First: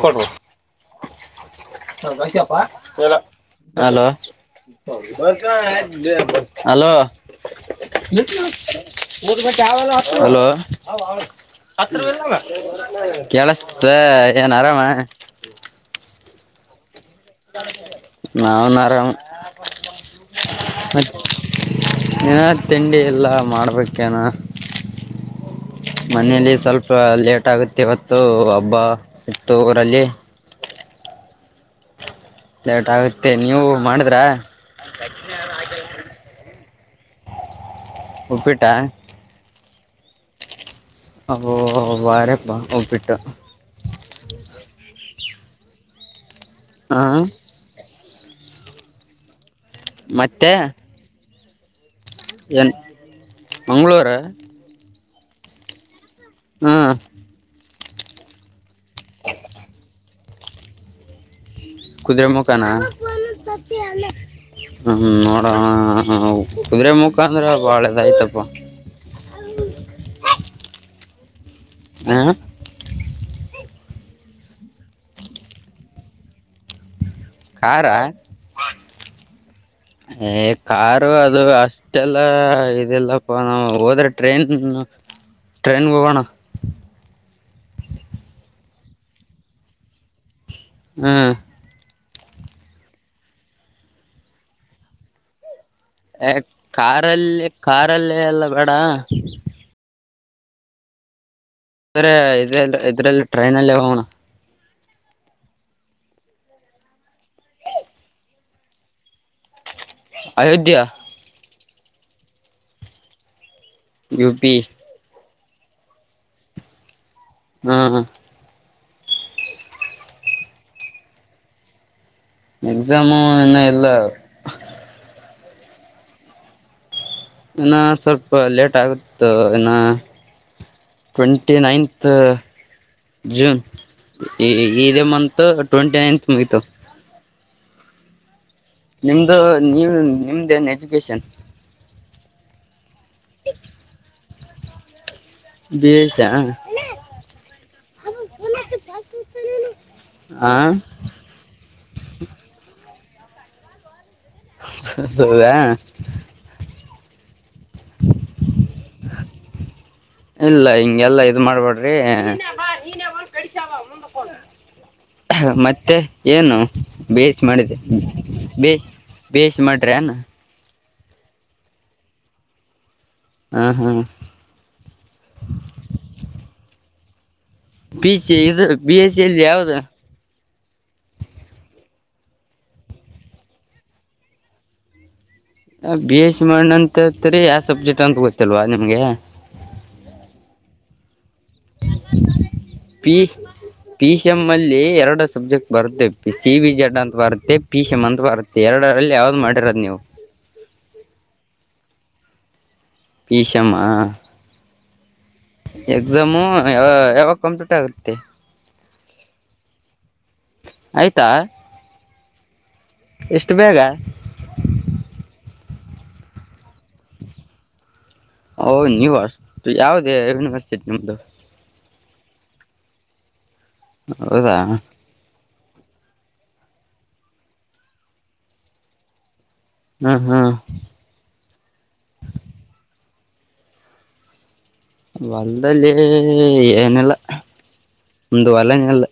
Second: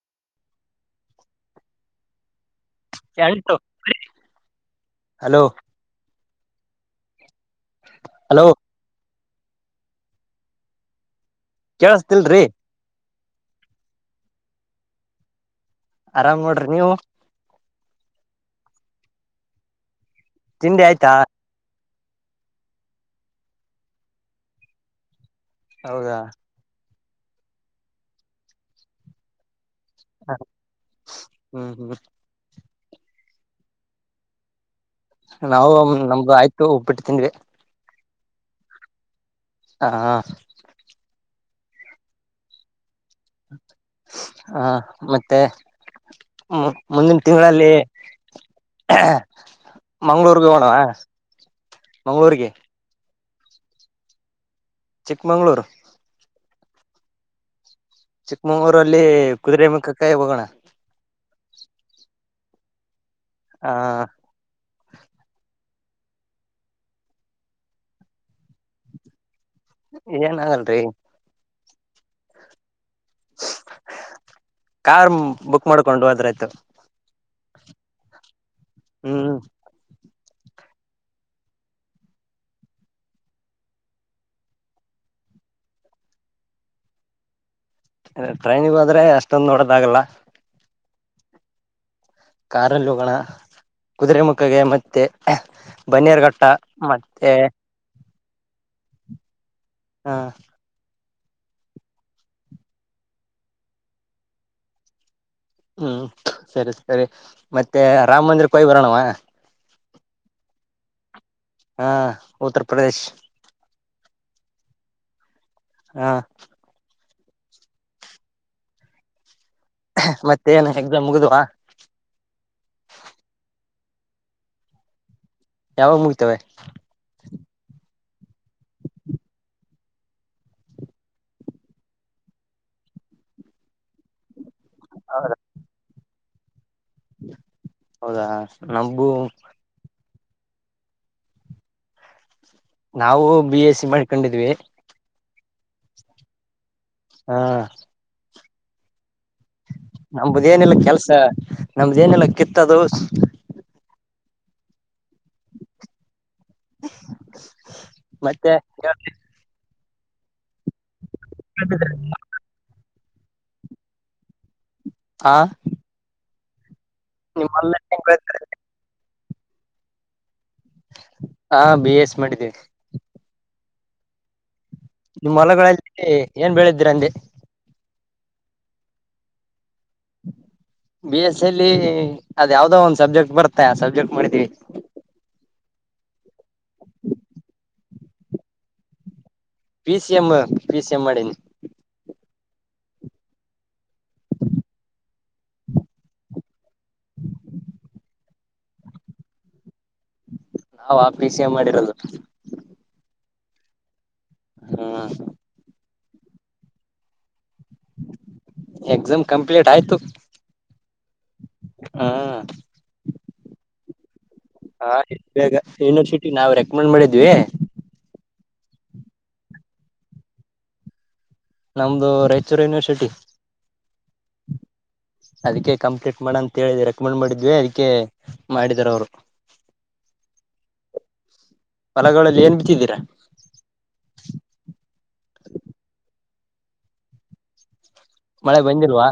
ಕೊ [unintelligible] ವಸಪ್ಪಾ ಎಂಟು hello hello [unintelligible] hello [unintelligible] hello ಊದುಬತ್ತಿ ಅವಿಲ್ವ ಅದ್ವ ಹಲೋ ಕೇಳಸ್ತಿಲ್ರಿ [unintelligible] ಕೆಳಸ್ದ ಏನ್ ಆರಾಮ ಆರಾಮ್ ನೋಡ್ರಿ ನೀವು ನಾವುನ್ ಆರಾಮ್ ತಿಂಡಿ ಆಯ್ತಾ ಏನ ತಿಂಡಿ ಇಲ್ಲ ಮಾಡ್ಬೇಕೇನ ಹೌದಾ ಮನೇಲಿ ಸ್ವಲ್ಪ ಲೇಟ್ ಆಗುತ್ತೆ ಇವತ್ತು ಹಬ್ಬ ಇತ್ತು. ಡಲಿ. [unintelligible] ಹ್ಮ್, ಹ್ಮ್. [inaudible] ಲೇಟ್, ಆಗುತ್ತೆ! ನೀವು ಮಾಡಿದ್ರ? [inaudible] ನಾವು, ನಮ್ದು ಆಯ್ತು, ಉಪ್ಪಿಟ್ಟು, ತಿಂಧ್ವಿ. [inaudible] ಉಪ್ಪಿಟ. [unintelligible] ಹಾ. [inaudible] ಅದು, ಮಾರಿಯಬ್ಬ, ಹೋಗಿಬಿಟ್ಟು. [inaudible] ಹಾ, ಮತ್ತೆ? [unintelligible] ಹ್ಮ, ಹ ಮುಂದಿನ, ತಿಂಗಳಲ್ಲಿ! ಮಂಗ್ಗಳೂರ್ಗೆ, ಮತ್ತೆ ಹೋಣವಾ? [inaudible] ಮಂಗಗಳೂರ್ರಿಗೆ? [inaudible] ಏನ್ ಮಂಗಳೂರು.. [inaudible] ಚಿಕ್ಕಮಂಗಳೂರು. [inaudible] ಹ್ಮ.. [inaudible] ಚಿಕ್ಕಮಂಗಳೂರ, ಅಲ್ಲಿ, ಕುದುರೆ, ಮುಕ್ಕಕ್ಕಾಯಿ ಹೋಗೋಣ? [inaudible] ಕುದುರೆ, ಮುಖಾನ, ಆ ಹ, ನೋಡನಾ. [inaudible] ಹ, ಹ, ಕುದುರೆ, ಮುಖ, ಅಂದ್ರೆ, ಬಾಳೆದಯ್ತಪ್ಪ. [inaudible] ಇದೇನು, ಹಾಗಲರಿ? [inaudible] ಹ.. [inaudible] ಕಾರ್, ಬುಕ್, ಮಾಡ್ಕೊಂಡು! ಹೋದ್ರಾಯ್ತು? [inaudible] ಕಾರ. ವೈ.. [unintelligible] ಹ್ಮ್.. [inaudible] ಏ, ಕಾರು, ಅದು ಅಷ್ಟೆಲ್ಲ? ಇದಿಲ್ಲಪ್ಪ ನಾವು ಹೋದ್ರೆ, ಟ್ರೈನ್! [inaudible] ಟ್ರೈನೊಗೋನ. [inaudible] ಟ್ರೈನಿಗೋದ್ರೆ, ಅಷ್ಟೊಂದು, ನೋಡೋದಾಗಲ್ಲ? [inaudible] ಹ್ಮ್.. [inaudible] ಕಾರಲ್ಲಿ, ಹೋಗೋಣ! ಕುದುರೆ ಮುಖಗೆ ಮತ್ತೆ? [inaudible] ಬಾನಿರುಘಟ್ಟ, ಮತ್ತೆ? [inaudible] ಹೇ, ಎಲ್ಲ, ಬೇಡ? [inaudible] ಹಾ.. [inaudible] ಸರಿ, ಇದ್ರಲ್ಲಿ, ಇದ್ರಲ್ಲಿ ಟ್ರೈನಲ್ಲೇ, ಹೋಗಣ? [inaudible] ಹ್ಮ್, ಸರಿ, ಸರಿ, ಮತ್ತೆ! ರಾಮ ಮಂದಿರ ಹೋಗಿ, ಬರೋಣವಾ? [inaudible] ಅಯೋಧ್ಯಾ? [inaudible] ಹಾ, ಉತ್ತರ್, ಪ್ರದೇಶ್. [inaudible] ಯುಪಿ. [inaudible] ಹಾ.. [inaudible] ಹ್ಮ್. [inaudible] ಮತ್ತೇನ್, ಎಕ್ಸಾಮ್, ಮುಗಿದುವ? [inaudible] ಎಕ್ಸಾಮು, ಇನ್ನ, ಇಲ್ಲ, ಹಾ. [inaudible] ಯಾವಾಗ, ಮುಗಿಯುತ್ತವೆ? [inaudible] ಇನ್ನ, ಸ್ವಲ್ಪ, ಲೇಟ್, ಆಗುತ್ತೆ, ಇನ್ನ? [inaudible] Twenty, ninth, June. [unintelligible] ಈ, ಇದೇ, ಮಂತ್, ಟ್ವೆಂಟಿ ನೈನ್ತ್, ಮುಗಿತು. [inaudible] ಹೌದಾ! [inaudible] ನಿಮ್ದು, ನೀವು, ನಿಮ್ದ, ಏನ್, ಎಜುಕೇಶನ್? [inaudible] ನಾವು, ಬಿ, ಎಸ್, ಸಿ. ಮಾಡ್ಕೊಂಡಿದ್ವಿ! [inaudible] ಬಿ ಎಸ್, ಸಿ, ಯಾ? [inaudible] ಹಾ.. [inaudible] [inaudible] ನಮುದ ಆ ಏನೆಲ್ಲ ಕೆಲ್ಸ ನಮ್ದ ಏನೆಲ್ಲ ಕಿತ್ತದು. ಹೌದಾ. ಮತ್ತೆ ಯ ಇಲ್ಲ ಹಿಂಗೆಲ್ಲ ಇದ ಮಾಡ್ಬೇಡ್ರಿ. ಆ ಮತ್ತೆ ಏನು ಬೇಯಿಸಿ ನಿಮ್ ಹೊಲ ಮಾಡಿದೆ ಬೇ. ಬೇಷ ಮಾಡ್ರಿನ್. ಹಾ ಬಿ ಎಸ್ ಮಾಡಿದ್ದೇವಿ. ಹಾ ಹಾಂ. ಇದ್ರಂದೆ. B, C. ಇದು, ಬಿ, ಎಸ್, ಸಿ. ಲ್ಲಿ, ಯಾವ್ದು? [inaudible] [unintelligible] [inaudible] ಬಿ, ಎಸ್, ಅಲ್ಲಿ, ಅದು, ಯಾವ್ದೋ! ಒಂದ್ ಸಬ್ಜೆಕ್ಟ್, ಬರುತ್ತೆ, ಆ ಸಬ್ಜೆಕ್ಟ್ ಮಾಡಿದೀವಿ! [inaudible] ಬಿ ಎಸ್ ಸಿ ಮಾಡನಂತತ್ರಿ ಯಾವ ಸಬ್ಜೆಕ್ಟ್ ಅಂತ ಗೊತ್ತಲ್ವಾ ನಿಮ್ಗೆ. P C M P C M ಮಾಡನಿ [inaudible] P. P C M ಅಲ್ಲಿ ಎರಡು ಸಬ್ಜೆಕ್ಟ್ ಬರುತ್ತೆ ಸಿ ವಿ ಜೆಡ್ ಅಂತ ಬರುತ್ತೆ ಪಿ ಸಿ ಎಂ ಅಂತ ಬರುತ್ತೆ. ಎಡ ಅಲ್ಲಿ ಯಾವ್ದ್ ಮಾಡಿರೋದು ನೀವು. ನಾವ್ ಆ ಪೀ ಸಿ ಎಂ ಮಾಡಿರೋದು. ಈಶಮ್ಮಾ. ಹಾ. ಎಕ್ಸಾಮ್ಯಾವಾಗ. ಎಕ್ಸಾಮ್ ಕಂಪ್ಲಿಟ್ ಆಯ್ತು. ಆಯ್ತಾ ಹಾ. ಎಷ್ಟು ಬೇಗ. ಹಾ ಬೇಗ ಯನಿವರ್ಸಿಟಿ ನಾವವು ರೆಕಮೆಂಡ್ ಮಾಡಿದ್ವಿ. ಓ ನೀವು ಅಷ್ಟು ಯಾವ್ದೇ ಯೂನಿವರ್ಸಿಟಿ ನಿಮ್ದು. ನಮ್ದು ರಾಯಚೂರು ಯೂನಿವರ್ಸಿಟಿ. ಹೌದಾ. ಅದಕ್ಕೆ ಕಂಪ್ಲೀಟ್ ಮಾಡ ಅಂತ ಹೇಳಿದ ರೆಕಮೆಂಡ್ ಮಾಡಿದ್ವಿ ಅದಕ್ಕೆ ಮಾಡಿದಾರ ಅವರು. ಹ್ಮ ಹ್ಮ ಹೊಲಗಳಲ್ಲಿ ಏನ್ ಬಿತ್ತಿದ್ದೀರಾ. ಹೊಲದಲ್ಲಿ ಏನಲ್ಲ ಒಂದು ಮಳೆ ಹೊಲನ ಅಲ್ಲ. ಬಂದಿಲ್ವಾ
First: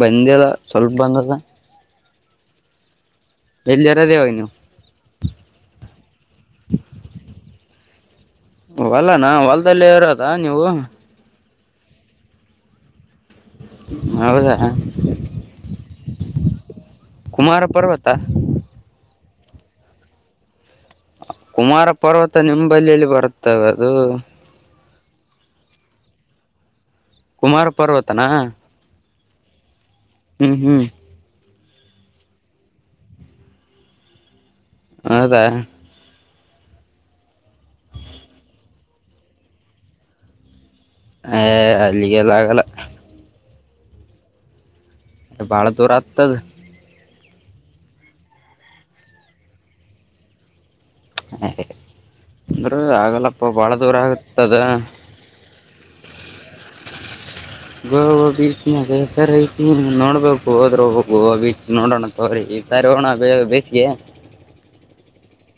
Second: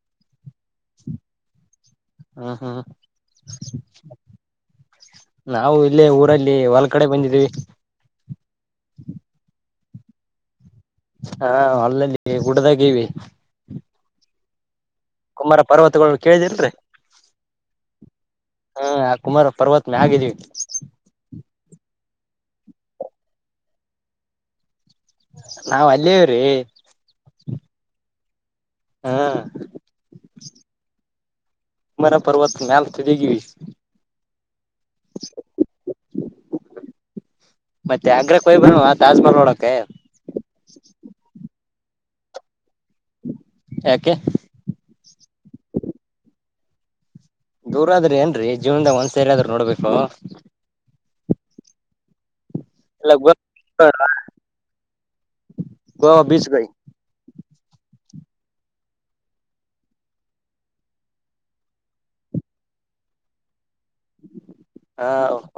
ಬಂದೆಲ್ಲ ಸ್ವಲ್ಪ ಬಂದಾದ. ಹಾ ಹ [inaudible] ಇರೋದು ಇವಾಗ ನೀವು ನಾವು ಇಲ್ಲೇ ಊರಲ್ಲಿ ಹೊಲ್ ಕಡೆ ಬಂದಿದೀವಿ. ಲ್ಲ ಇರೋದಾ ನೀವು. ಹಾ ಅಲ್ಲಲ್ಲಿ ಹೂಡದಾಗೀವಿ. ಹೌದಾ ಕುಮಾರ ಪರ್ವತಗಳು ಕೇಳ್ದಿರರಿ ಕುಮಾರ ಪರ್ವತ ಹ. ಕುಮಾರ ಪರ್ವತನ ಹಗಿದ್ದೀವಿ ಕುಮಾರ ಪರ್ವತ ನಿಮ್ಮಂಬಲ್ಲಿಲ್ಲಿ ಬರುತ್ತವೆ ಅದು. ನಾವ್ ಅಲ್ಲಿವ್ರೀ. ಕುಮಾರ ಪರ್ವತನಾ. ಹಾ. ಹ್ಮ್ ಹ್ಮ್ ಸಮರ ಪರ್ವತ್ ಮ್ಯಲ್ತದೆಗಿವಿ. ಹೌದಾ ಮತ್ತೆ ಅಗ್ರಕ್ಕೆಯ್ ಬವಾ ತಾಜ್ಮಹಲ್ ನೋಡಕೆ. ಹಏ ಅಲ್ಲಿಗೆ ಎಲ್ಲಾಗಲ್ಲ. ಯಾಕೆ. ಅ ಭಾಳ ದೂರ ಆಗ್ತದ ದೂರ ಆದ್ರಿ ಏನ್ರೀ ಜೀವನ್ದಾಗ ಒಂದ್ಸೇರಿ ಆದ್ರರು ನೋಡ್ಬೇಕು [unintelligible] ಅಂದ್ರ ಇಲ್ಲ ಗೋ ಆಗಲ್ಲಪ್ಪ ಬಾಳ ದೂರ ಆಗತದ [unintelligible] ಗೋವಾ ಬೀಚ್ ನ ಹೆಸರ ಐತಿ ನೋಡ್ಬೇಕು ಹೋದ್ರೆ ಒಬ್ಬ ಗೋವಾ ಬೀಚ್ ನೋಡೋಣ ತರಿ ಸರ್ ಹೋಗೊಣ ಬೀಚ್ ಗೆ ಹಾ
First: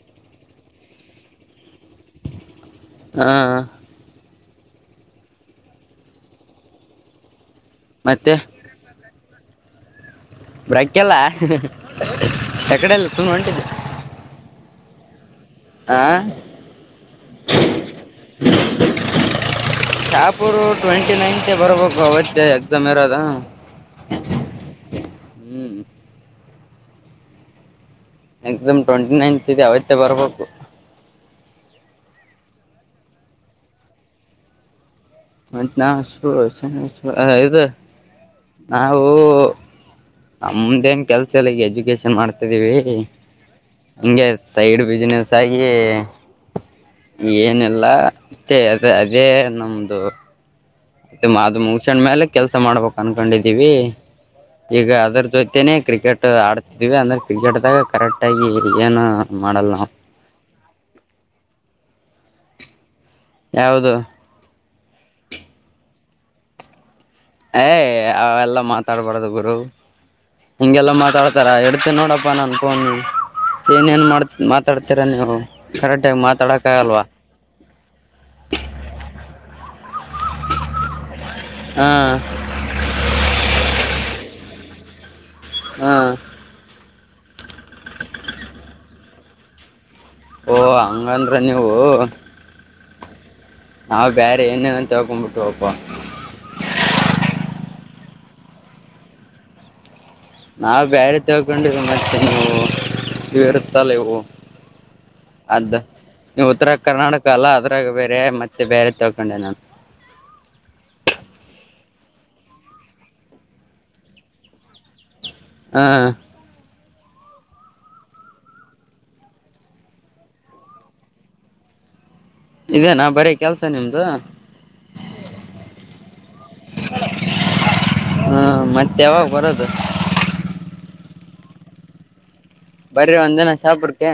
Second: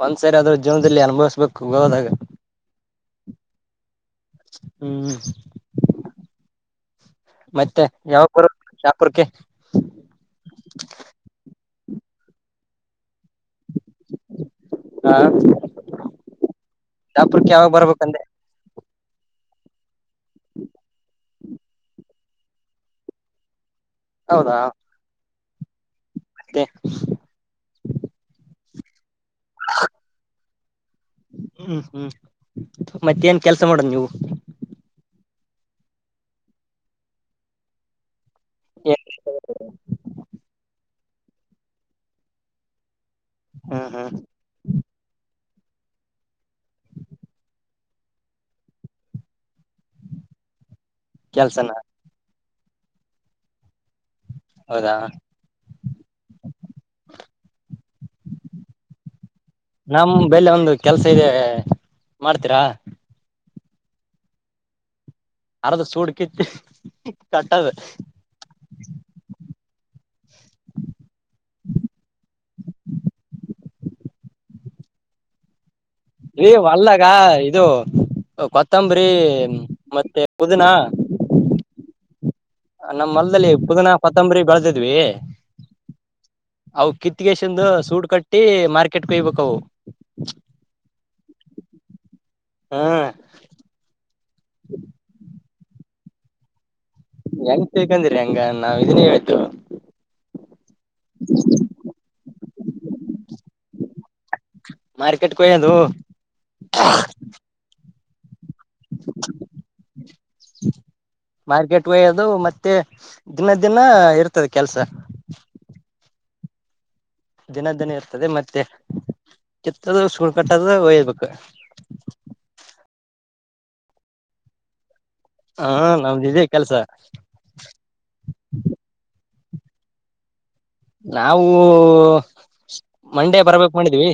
ಒಂದ್ಸರಿ ಆದ್ರೂ ಜೀವನದಲ್ಲಿ ಅನುಭವಿಸ್ಬೇಕು ಗೋವಾದಾಗ. ಹಾ ಹ್ಮ್ ಮತ್ತೆ ಮತ್ತೆ ಯಾವಪುರ್ ಶಾಪುರ್ಕ್ಕೆ ಬ್ರೇಕ್ ಇಲ್ಲಾ ಎಕಡೆ ಎಲ್ಲ ಸುಮ್ಮ ಹೊಂಟಿದ್ದೇ ಹಾ ಶಾಪುರ್ ಕ್ಕೆ ಯಾವಾಗ ಬರ್ಬೇಕಂದೆ [inaudible] ಪುರು ಟ್ವೆಂಟಿ ನೈನ್ ಮತ್ತೆ ಬರ್ಬೇಕು ಅವತ್ತೇ ಎಕ್ಸಾಮ್ ಇರೋದಾ ಹೌದಾ ಹ್ಮ್ ಮತ್ತೆ ಮ್ ಟ್ವೆಂಟಿ ನೈನ್ತ್ ಇದೆ ಅವತ್ತೇ ಬರ್ಬೇಕು ಹ್ಮ್ ಹ್ಮ್ ಮತ್ತ ಏನ್ ಕೆಲ್ಸ ಮಾಡೋದು ನೀವು ಮತ್ತ ನಾ [unintelligible] ಏನ್ ನಾವು ನಮ್ದೇನ್ ಕೆಲ್ಸ ಇಲ್ಲ ಎಜುಕೇಶನ್ ಮಾಡ್ತಿದ್ದೀವಿ ಹ್ಮ್ ಹ್ಮ್ ಹೀಗೆ ಸೈಡ್ ಬಿಸಿನಸ್ ತಾಗಿ ಏನಿಲ್ಲಾ ತೆ ಅ ಅದೇ ನಮ್ದು. ಮತ್ತ ಮಾ ಕೆಲ್ಸನ ಮುಚಣ ಮೇಲೆ ಕೆಲ್ಸ ಮಾಡ್ಬೇಕ್ ಅನ್ಕೊಂಡಿದ್ದೀವಿ. ಈಗ ಹೌದಾ ಅದ್ರ ಜೊತೆನೇ ಕ್ರಿಕೆಟ್ ಆಡ್ತಿದೀವಿ ಅಂದ್ರೆ ಕ್ರಿಕೆಟ್ದಾಗ ಕರೆಕ್ಟ್ ಆಗಿ ಏನು ಮಾಡ್ ಲ್ಲ ನಾವ್ ನಮ್ ಬೆಲೆ ಒಂದು ಕೆಲ್ಸ ಇದೆ ಮಾಡ್ತೀರಾ? ಯಾವುದು ಅರದ ಸೂಡ್ ಕಿತ್ತು ಏ ಅವೆಲ್ಲ ಮಾತಾಡ್ಬಾರ್ದ ಗುರು ಹಿಂಗೆಲ್ಲ ಮಾತಾಡ್ತಾರ ಇಡ್ತಿ ನೋಡಪ್ಪಾ ನಾನ್ ಫೋನು. ಏನೇ ಏನ್ ಮಾಡ್ ಮಾತಾಡ್ತೀರಾ ನೀವು? ಕರೆಕ್ಟಾಗಿ ಇ ಮಾತಾಡಕ್ ಆಗಲ್ವಾ ಹೊಲ್ಲಗ ಇದು ಕೊತ್ತಂಬರಿ ಮತ್ತೆ ಪುದಿನಾ, ಹಾ ನಮ್ಮ್ ಹೊಲ್ದಲ್ಲಿ ಪುದಿನಾ, ಕೊತ್ತಂಬರಿ ಬೆಳದಿದ್ವಿ ಹಾ ಅವು ಕಿತ್ತಗೆಸಂದು ಸೂಟ್ ಕಟ್ಟಿ ಮಾರ್ಕೆಟ್ ಕೋಯ್ಬೇಕವು. ಓ ಹಂಗಂದ್ರ ನೀವು. ಹಾ ನಾವ್ ಬ್ಯಾರೆ ಏನೇ ಅಂತ ತಿಳ್ಕೊಂಬಿಟ್ ಅಪ್ಪ. ಹೆಂಗ ತಿಳ್ಕಂದಿರಿ ಹಂಗ ನಾವ್ ಇದನ್ನೆ ಹೇಳತಿವ ನಾವು ಬ್ಯಾರೆ ತಿಳ್ಕೊಂಡ ಮತ್ತೆ ನೀವು ಇರುತ್ತಲ್ಲ ಇವು. ಮಾರ್ಕೆಟ್ ಕೊಯ್ಯೋದು ಅದ ನೀವು ಉತ್ತರ ಕರ್ನಾಟಕ ಅಲ್ಲ ಅದ್ರಾಗ ಬೇ ರೆ ಮತ್ತೆ ಬೇರೆ ತಿಳ್ಕೊಂಡೆ ನಾನು ಅದು ಮತ್ತೆ ದಿನ ದಿನ ಇರ್ತದೆ ಕೆಲ್ಸಾ ಹಾ ದಿನ ದಿನ ಇರ್ತದೆ ಮತ್ತೆ ಕಿತ್ತದು ಸುಳ್ ಕಟ್ಟದ ಓಯ್ಬೇಕು. ಇದೇನಾ ಬರೀ ಕೆಲ್ಸ ನಿಮ್ದು ಹಾ ನಮ್ದ್ ಇದೆ ಕೆಲ್ಸ. ಹಾ ಮತ್ತೆ [unintelligible] ನಾವು. ಬರ್ರಿ ಮಂಡೇ ಒಂದಿನ ಬರಬೇಕು ಮಾಡಿದ್ವಿ ಶಾಪುರ್ಕ್ಕೆ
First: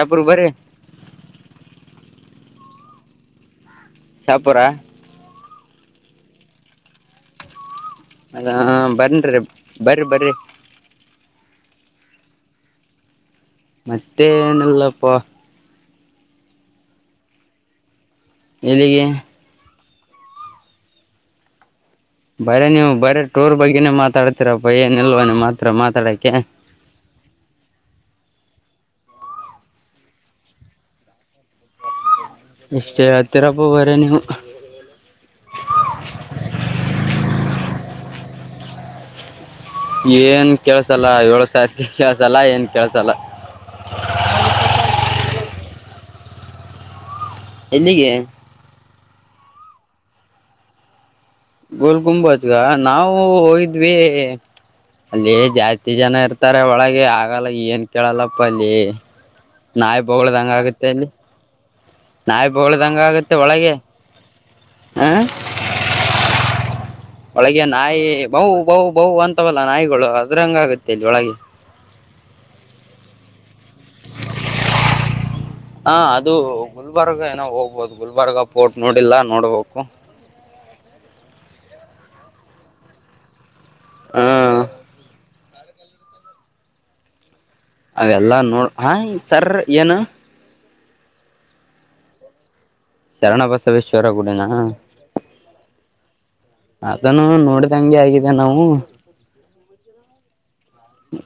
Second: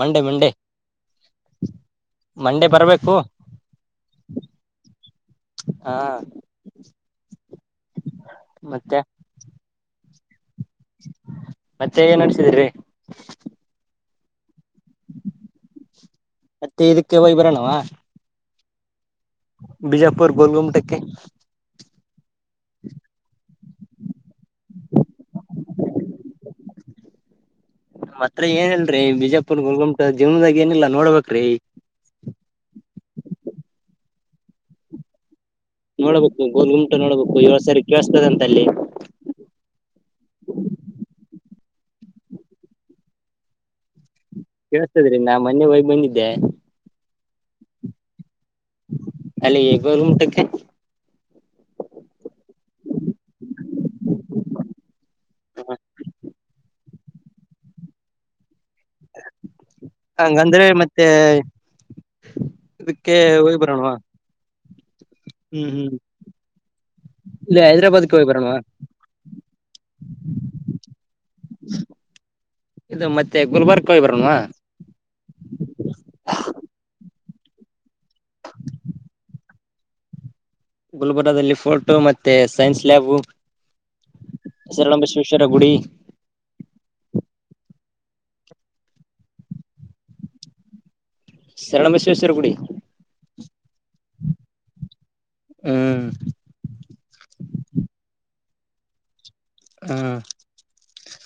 ಮಂಡೇ ಬರ್ರಿ ಮಂಡೇ. ಮಂಡೇ ಬರ್ಬೇಕು. ಶಾಪುರ. ಹಾ [inaudible] ಅದ ಹ ಮತ್ತೆ ಬನ್ರಿ ಬರ್ರೀ ಬರ್ರಿ. ಮತ್ತೆ ಏನ್ ನಡ್ಸಿದ್ರಿ. ಮತ್ತೆನಲ್ಲಪ್ಪ. ಮತ್ತೆ ಇದಕ್ಕೆ ಹೋಗ್ ಬರೋಣವಾ? ಎಲ್ಲಿಗೆ. ಬಿಜಾಪುರ್ ಗೋಲ್ಗುಮಟಕ್ಕೆ. ಬರೆ ನೀವು ಬರೇ ಟೂರ್ ಬಗ್ಗೆನೇ ಮಾತಾಡ್ತೀರಪ್ಪ ಏನಲ್ವ ನಿಮ್ ಮಾತ್ರ ಮಾತಾಡಕ್ಕೆ. [inaudible] ಮತ್ರ ಏನಿಲ್ರೀ ಬಿಜಾಪುರ್ ಗುಲ್ಗುಮಟ ಜೀವನದಾಗ ಏನಿಲ್ಲಾ ನೋಡ್ಬೇಕ್ರೀ. ಎಷ್ಟೇ ಹತ್ತೀರಪ್ಪ ಬರೆ ನೀವು. ನೋಡ್ಬೇಕು ಗೋಲ್ ಗುಮಟ ನೋಡ್ಬೇಕು ಏಳ ಸರಿ ಕೇಳ್ಸ್ತದ ಅಂತಲ್ಲಿ. ಏನ್ ಕೆಳ್ಸಲ್ಲ ಏಳು ಸಾವಿ ಕೆಳ್ಸಲ್ಲ ಏನ್ ಕೆಳ್ಸಲ್ಲ. ಕೇಳ್ಸ್ತದ್ರಿ ನಾ ಮೊನ್ನೆ ಹೋಗ್ ಬಂದಿದ್ದೆ. ಎಲ್ಲಿಗೆ? ಅಲ್ಲಿಗ್ ಗೋಲ್ ಗುಮುಟಕ್ಕೆ. ಗೋಲ್ ಗುಂಬಜ್ ನಾವು ಹೋಗಿದ್ವಿ ಅಲ್ಲಿ ಜಾಸ್ತಿ ಜನ ಇರ್ತಾರೆ ಒಳಗೆ ಆಗಲ್ಲ ಏನ್ ಕೇಳಲ್ಲಪ್ಪ ಅಲ್ಲಿ. ನಾವಿ ಬಗಳದ ಹಂಗ ಹಂಗಂದ್ರೆ ಆಗುತ್ತೆ ಮತ್ತೆ ಅಲ್ಲಿ. ನಾಯ್ ಬೊಗಳಂಗೆ ಇದಕ್ಕೆ ಆಗತ್ತೆ ಹೋಗಿ ಒಳಗೆ ಬರೋಣವಾ ಹ ಹ್ಮ್ ಹ್ಮ್. [inaudible] ಇಲ್ಲಿ ಒಳಗೆ ನಾಯಿ ಹೈದ್ರಾಬಾದ್ಗೆ ಹೋಗಿ ಬವು ಬರೋಣವಾ ಬವು ಬವು ಅಂತವಲ್ಲ ನಾಯಿಗಳು ಅದ್ರಂಗ ಆಗತ್ತೆ ಇಲ್ಲಿ ಒಳಗೆ. ಇದು ಮತ್ತೆ ಗುಲ್ಬರ್ಗ. [inaudible] ಹಾ ಅದು ಗುಲ್ಬರ್ಗ ಹೋಗ್ಬೋದು ಗುಲ್ಬರ್ಗ ಪೋರ್ಟ್ ನೋಡಿಲ್ಲ ನೋಡ್ಬೇಕು. ಗುಲ್ಬುರಲ್ಲಿ ಫೋಟೋ ಮತ್ತೆ ಸೈನ್ಸ್ ಲ್ಯಾಬು. ಹ ಶಕ್ಷರಗುಡಿ. ಅವೆಲ್ಲಾ ನೋಡ್ ಹಾ ಸರ್ ಏನು. ಶರಣ ಬಸವೇಶ್ವರ ಗುಡಿ. ಶರಣಬಸವೇಶ್ವರ ಗುಡನಾ. ಹ್ಮ್ ಅದನು ನೋಡಿದಂಗೆ ಆಗಿದೆ ನಾವು. ಹ್ಮ್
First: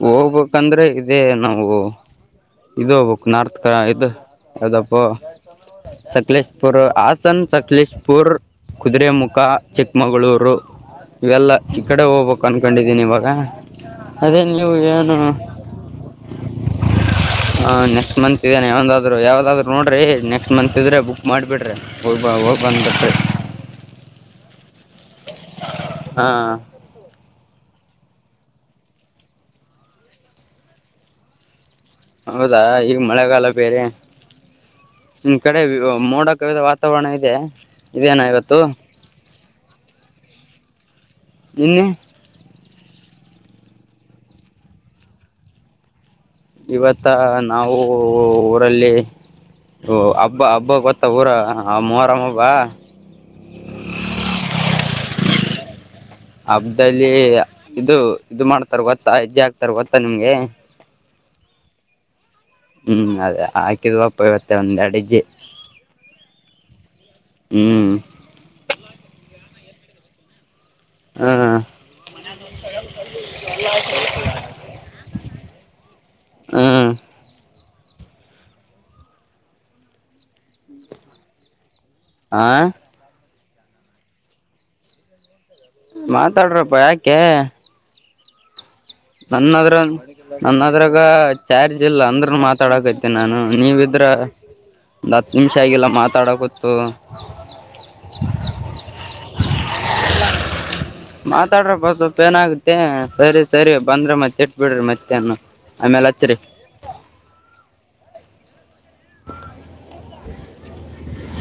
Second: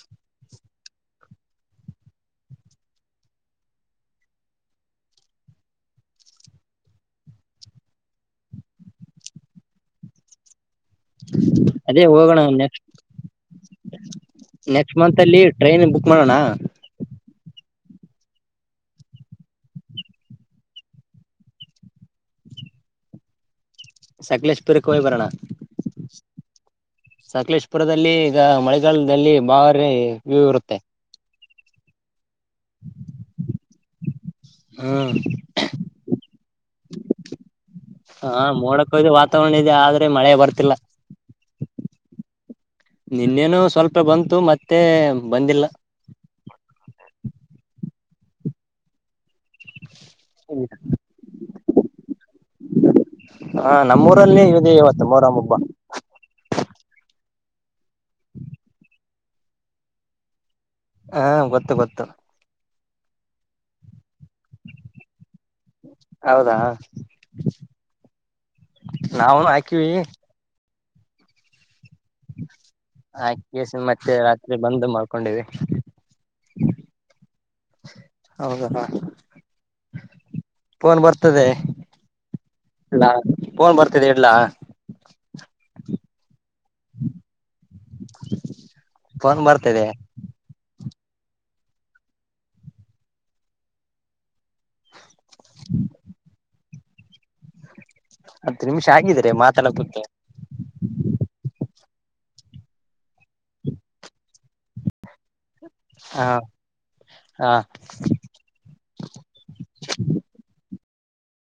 ಹೋಗ್ಬೇಕಂದ್ರೆ ಇದೇ ನಾವು. ಇದೋಗ್ಬೇಕು ನಾರ್ತ್ ಕ ಇದು ಅದಪ್ಪ. ಸಕಲೇಶಪುರ್ ಹಸನ್ ಸಕಲೇಶಪುರ್. ಕುದುರರೆಮುಖ ಚಿಕ್ಕಮಗಳೂರು. ಇವೆಲ್ಲ ಈ ಕಡೆ ಅದೇ ಹೋಗೋಣ ಹೋಗ್ಬೇಕು ನೆಕ್ಸ್ಟ್ ಅನ್ಕೊಂಡಿದ್ದೀನಿ ಇವಾಗ. ಅದೇ ನೀವು ನೆಕ್ಸ್ಟ್ ಏನು ಮಂತ್ ಅಲ್ಲಿ ಟ್ರೈನ್ ಬುಕ್ ಮಾಡೋಣ. ಹಾ ನೆಕ್ಸ್ಟ್ ಮಂತ್ ಇದ್ದೇನೆ ಯಾವದಾದ್ ಯಾವ್ದಾದ್ರು ನೋಡ್ರರಿ ನೆಕ್ಸ್ಟ್ ಮಂತ್ ಇದ್ರೆ ಬುಕ್ ಮಾಡಿಬಿಡ್ರಿ ಹೋ. [unintelligible] ಬಧತೆ ಸಕಲೇಶಪುರಕ್ಕೆ ಬರೋಣ ಹಾಂ ಸಕ್ಲೇಶ್. ಪುರದಲ್ಲಿ ಈಗ ಮಳೆಗಾಲದಲ್ಲಿ ಬಾರಿ ವಿವ್ ಇರುತ್ತೆ. ಹೌದಾ ಈಗ ಮಳೆಗಾಲ ಬೇರೆ- ನಿಮ್ಮ್ ಕಡೆ ಮೋಡ ಕವಿದ ವಾತಾವರಣ ಇದೆ ಇದೇನಾ ಹ ಇವತ್ತು - ಮೋಡಕ್ ಹೋಯ್ದ ವಾತಾವರಣ ಇದೆ ಆದ್ರೆ ಮಳೆ ಬರ್ತಿಲ್ಲ. ನಿನ್ನೇ. ನಿನ್ನೇನು ಸ್ವಲ್ಪ ಬಂತು ಮತ್ತೆ ಬಂದಿಲ್ಲ. ಇವತ್ತ ನಾವು ಊರಲ್ಲಿ ಓ ಹಬ್ಬ ಹಬ್ಬ ಬತ್ತ ಊರಗ ಮೊಹರಂ ಹಬ್ಬ. ಹಾ ನಮ್ಮೂರಲ್ಲಿ ಇದೆ ಇವತ್ತು ಮೊರಂ ಹಬ್ಬ ಹಬ್ಬದ್ಲಿ ಇದು ಇದು ಮಾಡ್ತಾರ ಗೊತ್ತಾ ಹೆಜ್ಜೆ ಆಗ್ತಾರ ಗೊತ್ತಾ ನಿಮ್ಗೆ. ಹಾ ಗೊತ್ತು ಗೊತ್ತು. ಹ್ಮ್ ಅದೇ ಹಾಕಿದ್ವಾ. ಇವತ್ತ್ ಒಂದ್ ಎರಡ್ ಹೆಜ್ಜಿ ಹೌದಾ ಹ್ಮ್. ನಾವನು ಹಾಕಿವಿ. ಹ್ಮ ಹಾಕಿಸಿ ಮತ್ತೆ ರಾತ್ರಿ ಬಂದು ಮಾಡ್ಕೊಂಡಿವಿ. ಹ್ಞೂ ಹೌದ ಫೋನ್ ಬರ್ತದೇ. ಹಾ ಪೋನ್ ಬರ್ತಿದೆ ಇಡ್ಲಾ. ಮಾತಾಡ್ರಪ್ಪ ಯಾಕೆ. [unintelligible] ಬರ್ತಿದೆ [unintelligible] ಅದ್ರಾಗ ಚಾರ್ಜ್ ಇಲ್ಲ ಅಂದ್ರ ಮಾತಾಡಕತ್ತಿನಿ ನಾನು ನೀವಿದ್ರ ಒಂದು ಹತ್ತು ನಿಮಿಷ ಆಗಲ್ಲ ಮಾತಾಡಕತ್ತು. ಹತ್ತು ನಿಮಿಷ ಆಗಿದ್ರ ಮಾತಾಡಕುತ್ತ - ಮಾತಾಡ್ರಪ್ಪ ಸ್ವಲ್ಪ ಏನ್ ಆಗುತ್ತೆ. ಬಂದ್ರ ಮತ್ತ್ತೆಟ್ ಬಿಡ್ರಿ ಮತ್ತ್ಯಾನು. ಹಾ ಹಾ [unintelligible]